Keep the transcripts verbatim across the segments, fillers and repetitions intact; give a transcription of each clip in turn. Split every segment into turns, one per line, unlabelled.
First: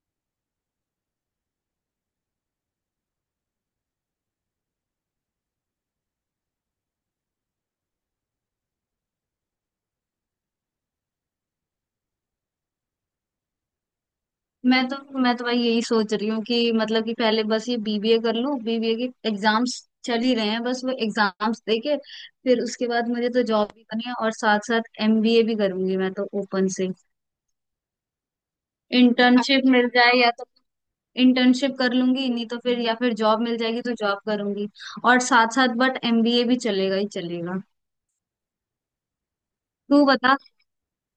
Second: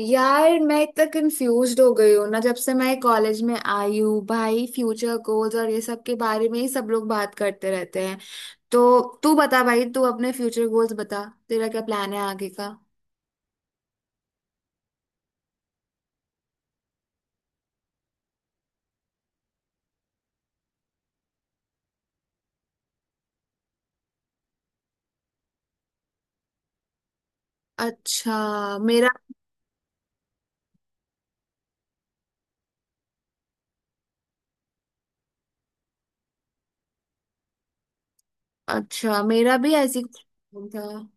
यार मैं इतना कंफ्यूज हो गई हूँ ना जब से मैं कॉलेज में आई हूँ भाई। फ्यूचर गोल्स और ये सब के बारे में ही सब लोग बात करते रहते हैं। तो तू बता भाई, तू अपने फ्यूचर गोल्स बता, तेरा क्या प्लान है आगे का?
मैं तो मैं तो भाई यही सोच रही हूँ कि मतलब कि पहले बस ये बी बी ए कर लूँ। बी बी ए के एग्जाम्स चल ही रहे हैं, बस वो एग्जाम्स देके फिर उसके बाद मुझे तो जॉब भी करनी है और साथ साथ एम बी ए भी करूंगी मैं तो ओपन से।
अच्छा मेरा
इंटर्नशिप मिल जाए या तो इंटर्नशिप कर लूंगी, नहीं तो फिर या फिर जॉब मिल जाएगी तो जॉब करूंगी और साथ साथ बट एम बी ए भी चलेगा ही चलेगा।
अच्छा मेरा भी ऐसी
तू
कुछ
बता।
plan था।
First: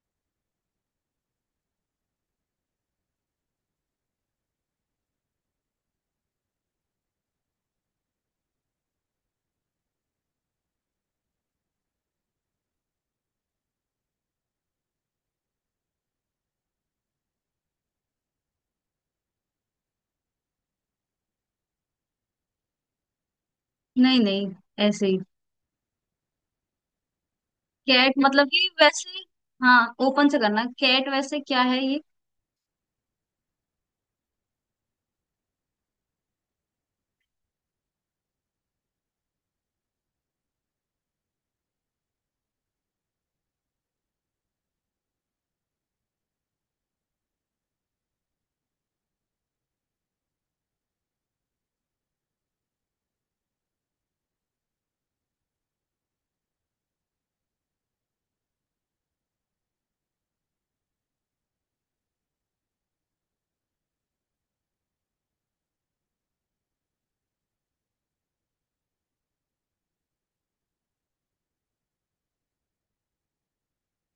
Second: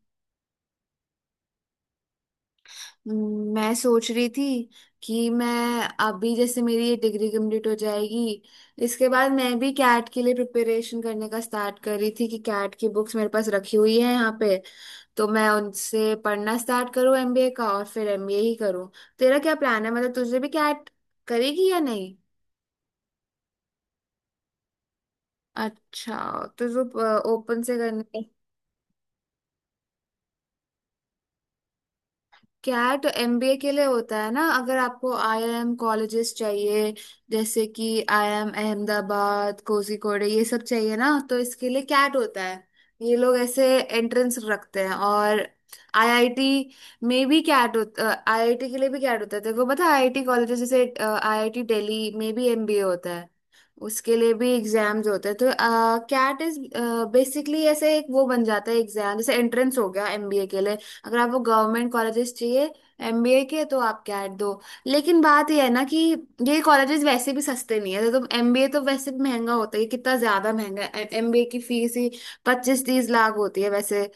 हम्म, मैं सोच रही थी कि मैं अभी जैसे मेरी ये डिग्री कंप्लीट हो जाएगी, इसके बाद मैं भी कैट के लिए प्रिपरेशन करने का स्टार्ट कर रही थी कि कैट की बुक्स मेरे पास रखी हुई है यहाँ पे, तो मैं उनसे पढ़ना स्टार्ट करूँ एमबीए का और फिर एमबीए ही करूँ। तेरा क्या प्लान है, मतलब तुझे भी क्या करेगी या नहीं?
नहीं नहीं, ऐसे ही।
अच्छा। तो जो ओपन से
कैट
करने
मतलब कि वैसे, हाँ ओपन से करना कैट वैसे क्या है ये?
कैट एमबीए के लिए होता है ना, अगर आपको आईआईएम कॉलेजेस चाहिए जैसे कि आईआईएम अहमदाबाद, कोझीकोड, ये सब चाहिए ना तो इसके लिए कैट होता है। ये लोग ऐसे एंट्रेंस रखते हैं। और आईआईटी में भी कैट होता, आईआईटी के लिए भी कैट होता है। तेरे को पता है आईआईटी कॉलेजेस जैसे आईआईटी दिल्ली में भी एमबीए होता है, उसके लिए भी एग्जाम्स होते हैं। तो कैट इज बेसिकली ऐसे एक वो बन जाता है एग्जाम, जैसे एंट्रेंस हो गया एमबीए के लिए। अगर आपको गवर्नमेंट कॉलेजेस चाहिए एमबीए के तो आप कैट दो। लेकिन बात यह है ना कि ये कॉलेजेस वैसे भी सस्ते नहीं है, तो एमबीए तो वैसे भी महंगा होता है, ये कितना ज्यादा महंगा है, एमबीए की फीस ही पच्चीस तीस लाख होती है वैसे।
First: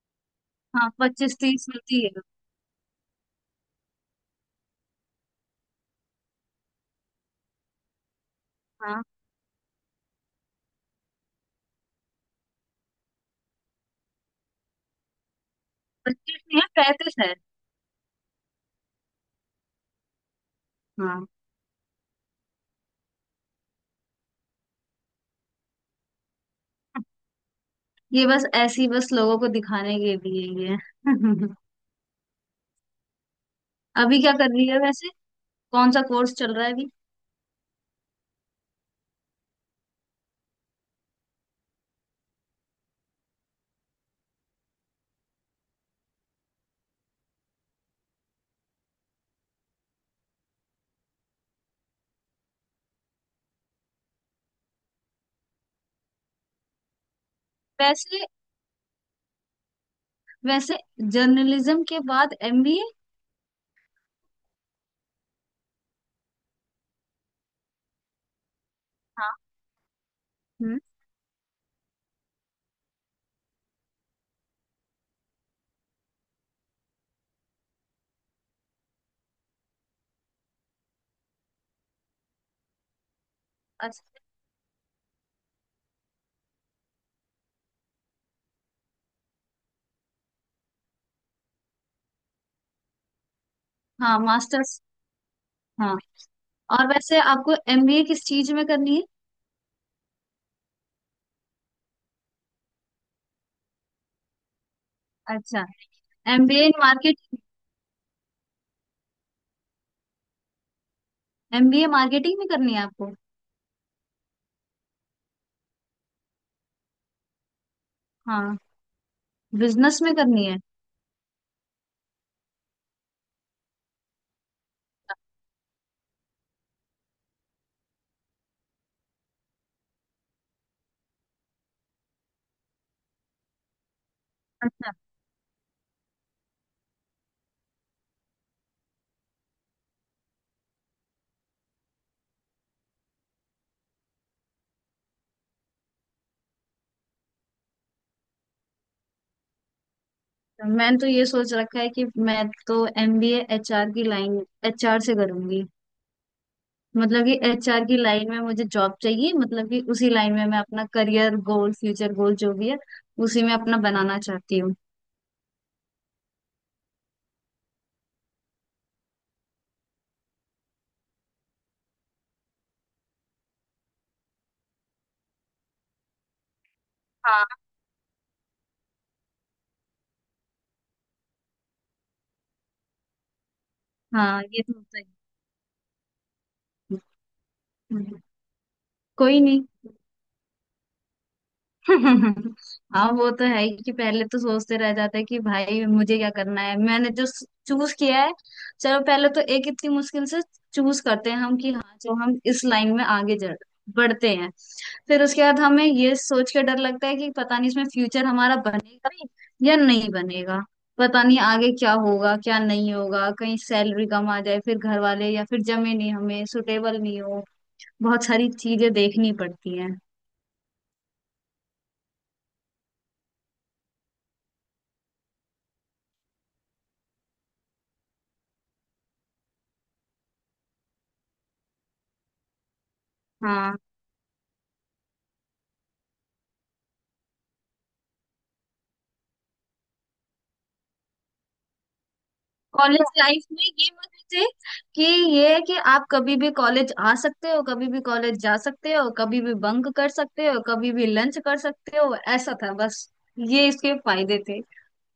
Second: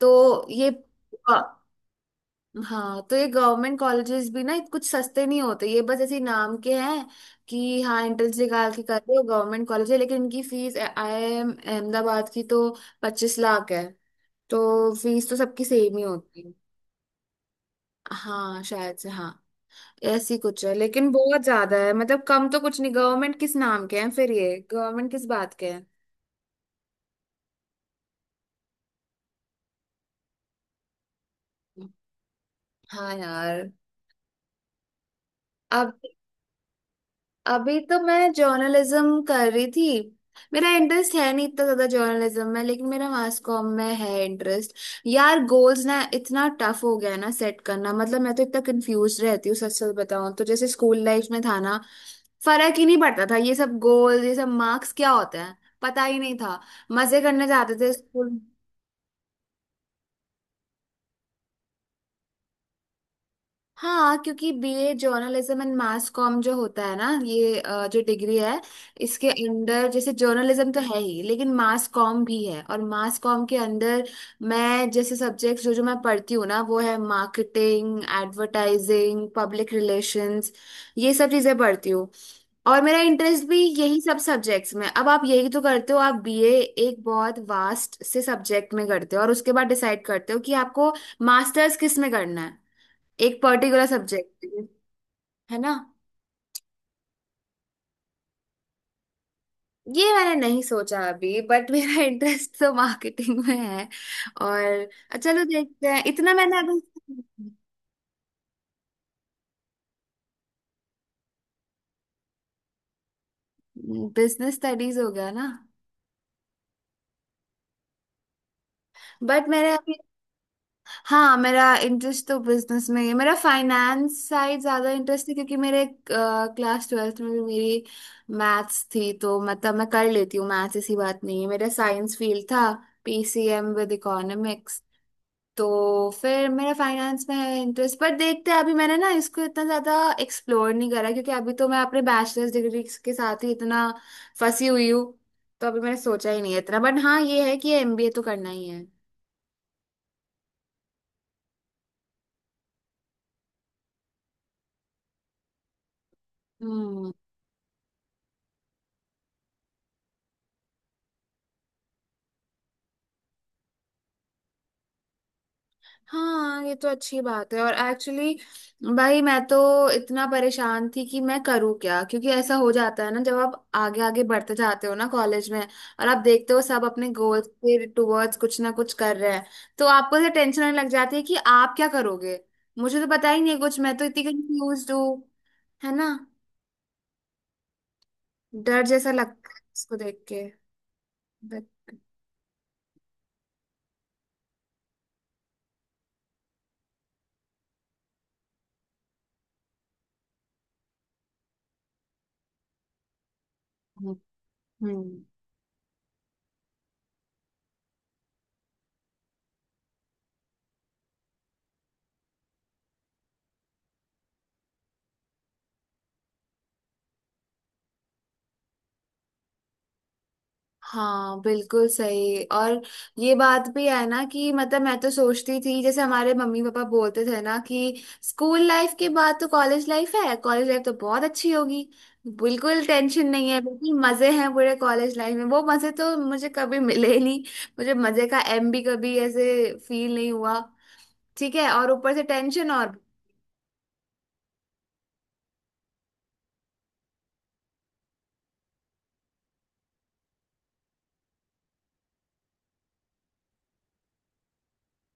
तो ये
हाँ, पच्चीस
अ,
तीस मिलती है।
हाँ तो ये गवर्नमेंट कॉलेजेस भी ना कुछ सस्ते नहीं होते, ये बस ऐसे ही नाम के हैं कि हाँ एंट्रेंस निकाल के कर
हाँ,
रहे हो, गवर्नमेंट कॉलेज है, लेकिन इनकी fees I I M Ahmedabad की तो पच्चीस लाख है। तो फीस तो सबकी सेम ही
प्रैक्टिस
होती है।
नहीं है, प्रैक्टिस है।
हाँ, शायद से हाँ ऐसी कुछ है, लेकिन
हाँ,
बहुत ज्यादा है, मतलब कम तो कुछ नहीं। गवर्नमेंट किस नाम के हैं फिर, ये गवर्नमेंट किस बात के हैं?
ये बस ऐसी बस लोगों को दिखाने के लिए ये है।
हाँ यार।
अभी क्या कर रही है वैसे? कौन
अब
सा कोर्स चल रहा है अभी?
अभी तो मैं जर्नलिज्म कर रही थी। मेरा इंटरेस्ट है नहीं इतना ज्यादा जर्नलिज्म में, लेकिन मेरा मास कॉम में है इंटरेस्ट। यार गोल्स ना इतना टफ हो गया है ना सेट करना, मतलब मैं तो इतना कंफ्यूज रहती हूँ सच सच बताऊं तो। जैसे स्कूल लाइफ में था ना फर्क ही नहीं पड़ता था, ये सब गोल ये सब मार्क्स क्या होता है पता ही नहीं था, मजे करने जाते थे
वैसे,
स्कूल।
वैसे जर्नलिज्म के बाद एम बी ए?
हाँ क्योंकि BA journalism and mass comm जो होता है ना ये अ, जो डिग्री है, इसके
हाँ।
अंडर जैसे जर्नलिज्म
हम्म।
तो है ही, लेकिन मास कॉम भी है। और मास कॉम के अंदर मैं जैसे सब्जेक्ट्स जो जो मैं पढ़ती हूँ ना वो है मार्केटिंग, एडवर्टाइजिंग, पब्लिक रिलेशंस, ये सब चीज़ें पढ़ती हूँ। और मेरा इंटरेस्ट भी यही सब
अच्छा।
सब्जेक्ट्स में। अब आप यही तो करते हो, आप बीए एक बहुत वास्ट से सब्जेक्ट में करते हो और उसके बाद डिसाइड करते हो कि आपको मास्टर्स किस में करना है, एक पर्टिकुलर
हाँ,
सब्जेक्ट।
मास्टर्स।
है ना?
हाँ, और वैसे आपको एम बी ए किस चीज में करनी है?
ये मैंने नहीं सोचा अभी बट मेरा इंटरेस्ट तो मार्केटिंग में है। और चलो
अच्छा,
देखते हैं, इतना मैंने
एम बी ए इन
अभी
मार्केटिंग। एम बी ए मार्केटिंग में करनी है आपको?
बिजनेस स्टडीज हो गया ना।
हाँ,
बट मेरे अभी
बिजनेस में करनी है?
हाँ मेरा इंटरेस्ट तो बिजनेस में ही है, मेरा फाइनेंस साइड ज्यादा इंटरेस्ट है क्योंकि मेरे क्लास ट्वेल्थ में भी मेरी मैथ्स थी, तो मतलब मैं कर लेती हूँ मैथ्स, ऐसी बात नहीं है। मेरा साइंस फील्ड था, पीसीएम विद इकोनॉमिक्स।
अच्छा,
तो फिर मेरा फाइनेंस में है इंटरेस्ट, पर देखते हैं अभी मैंने ना इसको इतना ज्यादा एक्सप्लोर नहीं करा क्योंकि अभी तो मैं अपने बैचलर्स डिग्री के साथ ही इतना फंसी हुई हूँ। तो अभी मैंने सोचा ही नहीं है इतना, बट हाँ ये है कि एमबीए तो करना ही है।
तो मैंने तो ये सोच रखा है कि मैं तो M B A H R की लाइन, एच आर से करूंगी।
हम्म।
मतलब कि एच आर की लाइन में मुझे जॉब चाहिए, मतलब कि उसी लाइन में मैं अपना करियर गोल, फ्यूचर गोल जो भी है उसी में अपना बनाना चाहती हूँ।
हाँ ये तो अच्छी बात है। और एक्चुअली भाई मैं तो इतना परेशान थी कि मैं करूँ क्या, क्योंकि ऐसा हो जाता है ना जब आप आगे आगे बढ़ते जाते हो ना कॉलेज में और आप देखते हो सब अपने गोल्स
हाँ।
के टुवर्ड्स कुछ ना कुछ कर रहे हैं, तो आपको ऐसे टेंशन होने लग जाती है कि आप क्या करोगे। मुझे तो पता ही नहीं है कुछ, मैं तो इतनी
हाँ, ये तो
कंफ्यूज
होता ही
हूँ। है ना?
है। हम्म।
डर जैसा
कोई
लगता है
नहीं।
इसको देख के, बट।
हाँ वो तो है ही कि पहले तो सोचते रह जाते हैं कि भाई मुझे क्या करना है, मैंने जो चूज किया है। चलो पहले तो एक इतनी मुश्किल से चूज करते हैं हम कि हाँ जो हम इस लाइन में आगे जड़ बढ़ते हैं। फिर
हम्म।
उसके बाद हमें ये सोच के डर लगता है कि पता नहीं इसमें फ्यूचर हमारा बनेगा भी या नहीं बनेगा। पता नहीं आगे क्या होगा, क्या नहीं होगा, कहीं सैलरी कम आ जाए, फिर घर वाले या फिर जमे नहीं, हमें सुटेबल नहीं हो। बहुत सारी चीजें देखनी पड़ती हैं।
हाँ बिल्कुल सही। और ये बात भी है ना कि मतलब मैं तो सोचती थी जैसे हमारे मम्मी पापा बोलते थे ना कि स्कूल लाइफ के बाद तो कॉलेज लाइफ है, कॉलेज लाइफ तो बहुत अच्छी होगी, बिल्कुल टेंशन नहीं है,
हाँ।
बिल्कुल मजे हैं पूरे कॉलेज लाइफ में। वो मजे तो मुझे कभी मिले ही नहीं, मुझे मजे का एम भी कभी ऐसे फील नहीं हुआ। ठीक है और ऊपर से टेंशन और।
कॉलेज लाइफ में ये मत सोचे कि ये है कि आप कभी भी कॉलेज आ सकते हो, कभी भी कॉलेज जा सकते हो, कभी भी बंक कर सकते हो, कभी भी लंच कर सकते हो, ऐसा था बस। ये इसके फायदे थे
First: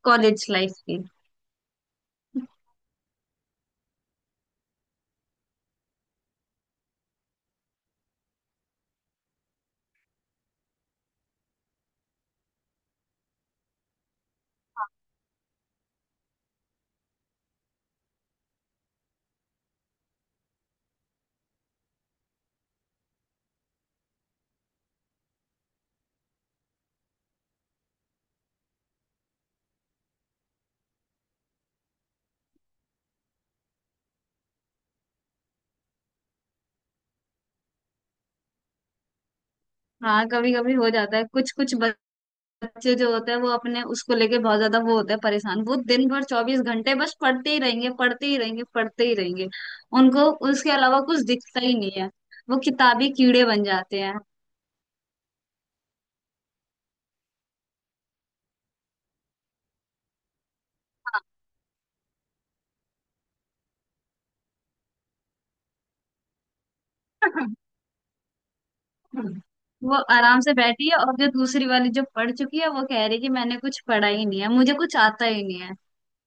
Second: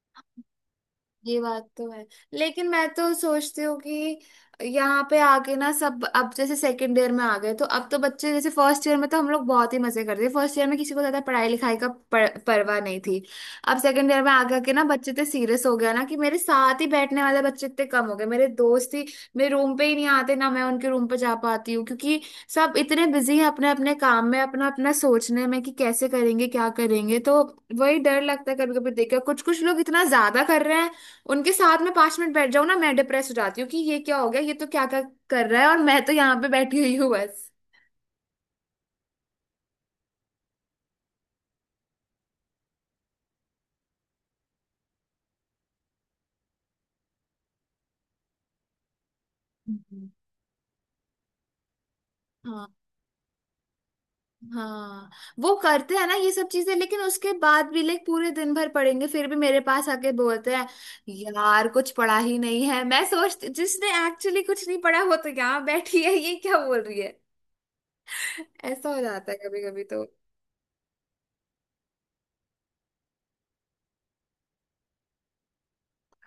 कॉलेज लाइफ के।
ये बात तो है, लेकिन मैं तो सोचती हूँ कि यहाँ पे आके ना सब अब जैसे सेकंड ईयर में आ गए तो अब तो बच्चे, जैसे फर्स्ट ईयर में तो हम लोग बहुत ही मजे करते थे, फर्स्ट ईयर में किसी को ज्यादा पढ़ाई लिखाई का पर, परवाह नहीं थी। अब सेकंड ईयर में आगे आके ना बच्चे इतने सीरियस हो गया ना कि मेरे साथ ही बैठने वाले बच्चे इतने कम हो गए, मेरे दोस्त ही मेरे रूम पे ही नहीं आते, ना मैं उनके रूम पे जा पाती हूँ क्योंकि सब इतने बिजी हैं अपने अपने काम में, अपना अपना सोचने में कि कैसे करेंगे क्या करेंगे। तो वही डर लगता है कभी कभी देखकर कुछ कुछ लोग इतना ज्यादा कर रहे हैं, उनके साथ में पांच मिनट बैठ जाऊं ना मैं डिप्रेस हो जाती हूँ कि ये क्या हो गया, ये तो क्या क्या कर रहा है और मैं तो यहाँ पे बैठी हुई हूँ बस।
हाँ, कभी कभी हो जाता है। कुछ कुछ बच्चे जो होते हैं वो अपने उसको लेके बहुत ज्यादा वो होते हैं परेशान। वो दिन भर चौबीस घंटे बस पढ़ते ही रहेंगे, पढ़ते ही रहेंगे, पढ़ते ही रहेंगे।
हम्म।
उनको उसके अलावा कुछ दिखता ही नहीं है। वो
हाँ
किताबी कीड़े बन जाते हैं।
हाँ वो करते हैं ना ये सब चीजें, लेकिन उसके बाद भी लाइक पूरे दिन भर पढ़ेंगे फिर भी मेरे पास आके बोलते हैं यार कुछ पढ़ा ही नहीं है। मैं सोचती जिसने एक्चुअली कुछ नहीं पढ़ा वो तो यहाँ बैठी है, ये क्या बोल रही है।
हाँ।
ऐसा हो जाता है
हम्म।
कभी कभी।
वो आराम से बैठी है और जो दूसरी वाली जो पढ़ चुकी है वो कह रही है कि मैंने कुछ पढ़ा ही नहीं है, मुझे कुछ आता ही नहीं है।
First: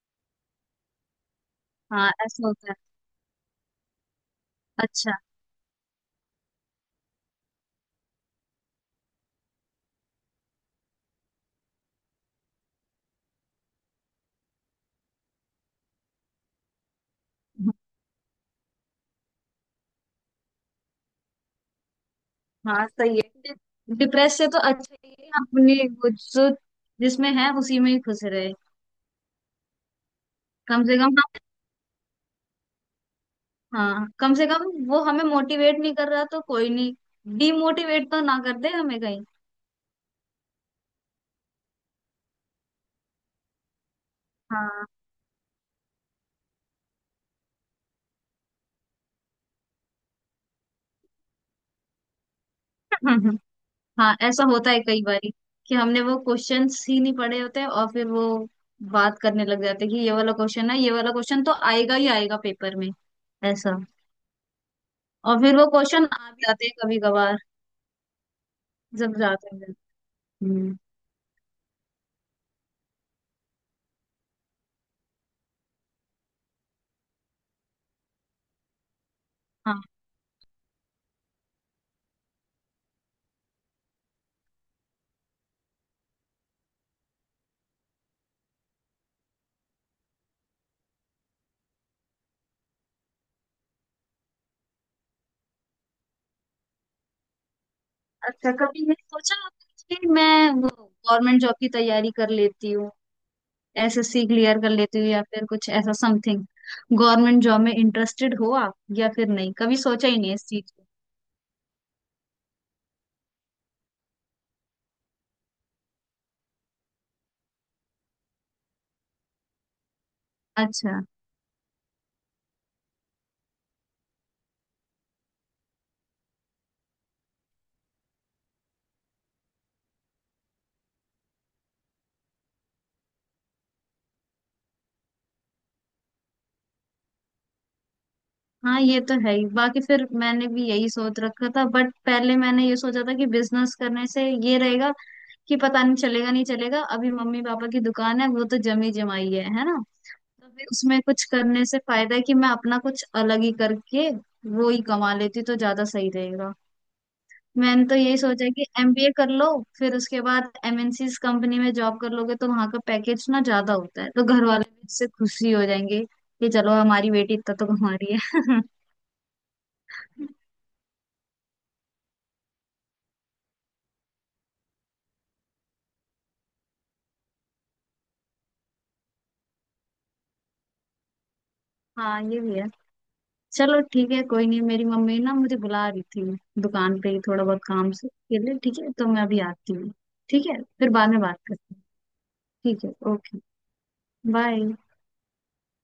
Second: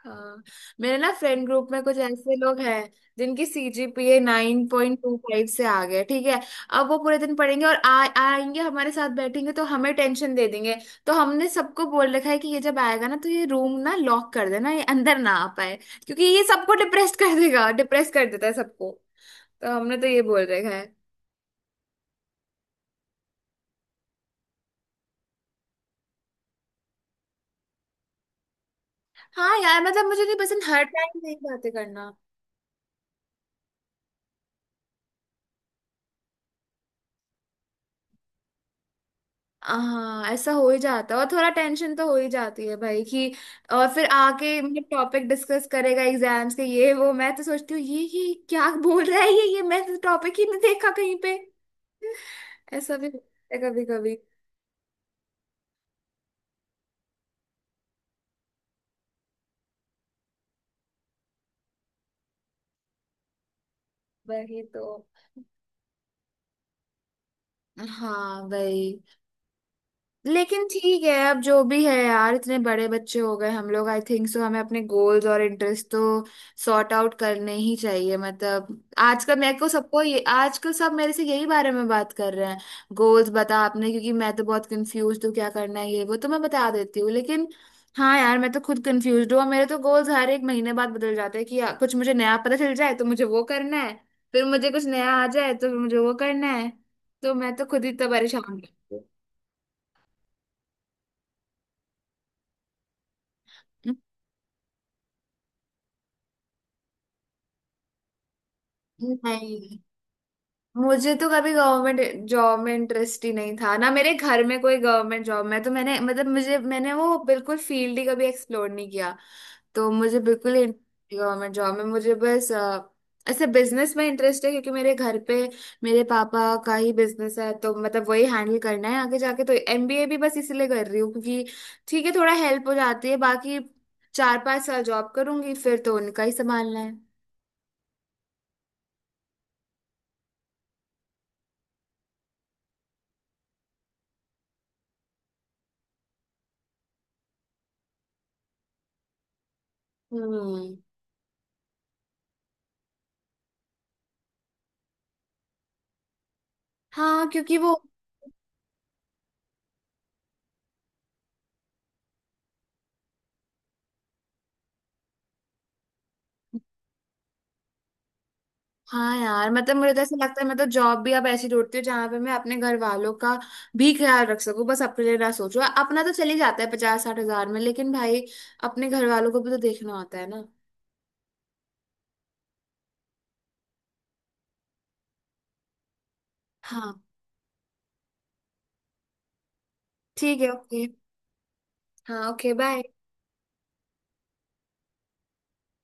हाँ मेरे ना फ्रेंड ग्रुप में कुछ
हाँ,
ऐसे
ऐसा
लोग
होता है।
हैं जिनकी सीजीपीए नाइन पॉइंट
अच्छा।
टू फाइव से आ गया, ठीक है। अब वो पूरे दिन पढ़ेंगे और आ, आएंगे हमारे साथ बैठेंगे तो हमें टेंशन दे देंगे। तो हमने सबको बोल रखा है कि ये जब आएगा ना तो ये रूम ना लॉक कर देना, ये अंदर ना आ पाए क्योंकि ये सबको डिप्रेस कर देगा, डिप्रेस कर देता है सबको। तो हमने तो ये बोल रखा है।
हाँ सही है। डिप्रेस से तो अच्छा ही है अपनी वो जो जिसमें है उसी में ही खुश रहे।
हाँ यार मतलब मुझे नहीं पसंद
कम
हर
से कम
टाइम यही
हम,
बातें करना।
हाँ कम से कम वो हमें मोटिवेट नहीं कर रहा तो कोई नहीं, डीमोटिवेट तो ना कर दे हमें कहीं।
हाँ ऐसा हो ही जाता है और थोड़ा टेंशन तो हो ही जाती है भाई कि। और फिर आके मतलब
हाँ।
टॉपिक डिस्कस करेगा एग्जाम्स के, ये वो मैं तो सोचती हूँ ये ये क्या बोल रहा है, ये ये मैं तो टॉपिक ही नहीं देखा कहीं पे। ऐसा भी होता है कभी कभी।
हाँ, ऐसा होता है कई बारी कि हमने वो क्वेश्चंस ही नहीं पढ़े होते और फिर वो बात करने लग जाते हैं कि ये वाला क्वेश्चन है, ये वाला क्वेश्चन तो आएगा ही आएगा पेपर में ऐसा।
वही तो।
और फिर वो क्वेश्चन आ भी जाते हैं कभी कभार
हाँ भाई।
जब जाते हैं।
लेकिन
हम्म।
ठीक है अब जो भी है यार, इतने बड़े बच्चे हो गए हम लोग, आई थिंक सो हमें अपने गोल्स और इंटरेस्ट तो सॉर्ट आउट करने ही चाहिए, मतलब। आजकल मेरे को
हाँ।
सबको ये आजकल सब मेरे से यही बारे में बात कर रहे हैं, गोल्स बता आपने क्योंकि मैं तो बहुत कंफ्यूज हूँ क्या करना है ये वो तो मैं बता देती हूँ, लेकिन हाँ यार मैं तो खुद कंफ्यूज हूँ। और मेरे तो गोल्स हर एक महीने बाद बदल जाते हैं कि यार, कुछ मुझे नया पता चल जाए तो मुझे वो करना है, फिर मुझे कुछ नया आ जाए तो मुझे वो करना है, तो मैं तो खुद ही तो परेशान
अच्छा, कभी
हूँ।
नहीं सोचा आपने कि मैं वो गवर्नमेंट जॉब की तैयारी कर लेती हूँ, एस एस सी क्लियर कर लेती हूँ या फिर कुछ ऐसा समथिंग? गवर्नमेंट जॉब में इंटरेस्टेड हो आप या फिर नहीं, कभी
नहीं,
सोचा ही नहीं इस चीज को?
मुझे तो कभी गवर्नमेंट जॉब में इंटरेस्ट ही नहीं था ना, मेरे घर में कोई गवर्नमेंट जॉब में तो मैंने मतलब मुझे मैंने वो बिल्कुल फील्ड ही कभी एक्सप्लोर नहीं किया। तो मुझे बिल्कुल
अच्छा।
इंटरेस्ट गवर्नमेंट जॉब में, मुझे बस अ, ऐसे बिजनेस में इंटरेस्ट है क्योंकि मेरे घर पे मेरे पापा का ही बिजनेस है, तो मतलब वही हैंडल करना है आगे जाके, तो एमबीए भी बस इसीलिए कर रही हूँ क्योंकि ठीक है थोड़ा हेल्प हो जाती है बाकी। चार पांच साल जॉब करूंगी फिर तो उनका ही संभालना है।
हाँ ये तो है ही। बाकी फिर मैंने भी यही सोच रखा था, बट पहले मैंने ये सोचा था कि बिजनेस करने से ये रहेगा कि पता नहीं चलेगा नहीं चलेगा। अभी मम्मी पापा की दुकान है, वो तो जमी जमाई है, है ना तो फिर
हम्म।
उसमें कुछ करने से फायदा है कि मैं अपना कुछ अलग ही करके वो ही कमा लेती तो ज्यादा सही रहेगा।
हाँ क्योंकि वो।
मैंने तो यही सोचा कि एम बी ए कर लो फिर उसके बाद एम एन सीज़ कंपनी में जॉब कर लोगे तो वहां का पैकेज ना ज्यादा होता है, तो घर वाले भी इससे खुशी हो जाएंगे कि चलो हमारी बेटी इतना तो कमा रही है।
हाँ यार मतलब मुझे तो ऐसा लगता है मैं तो जॉब भी अब ऐसी ढूंढती हूँ जहां पे मैं अपने घर वालों का भी ख्याल रख सकूँ, बस अपने लिए ना सोचूं, अपना तो चले जाता है पचास साठ हजार में, लेकिन भाई अपने घर वालों को भी तो देखना होता है ना।
हाँ ये भी है। चलो ठीक है, कोई नहीं, मेरी मम्मी ना मुझे बुला रही थी
हाँ
दुकान पे ही थोड़ा बहुत काम से के लिए, ठीक है तो मैं अभी आती हूँ।
ठीक
ठीक
है
है
ओके।
फिर बाद में बात करते हैं।
हाँ ओके बाय।
ठीक है ओके, बाय।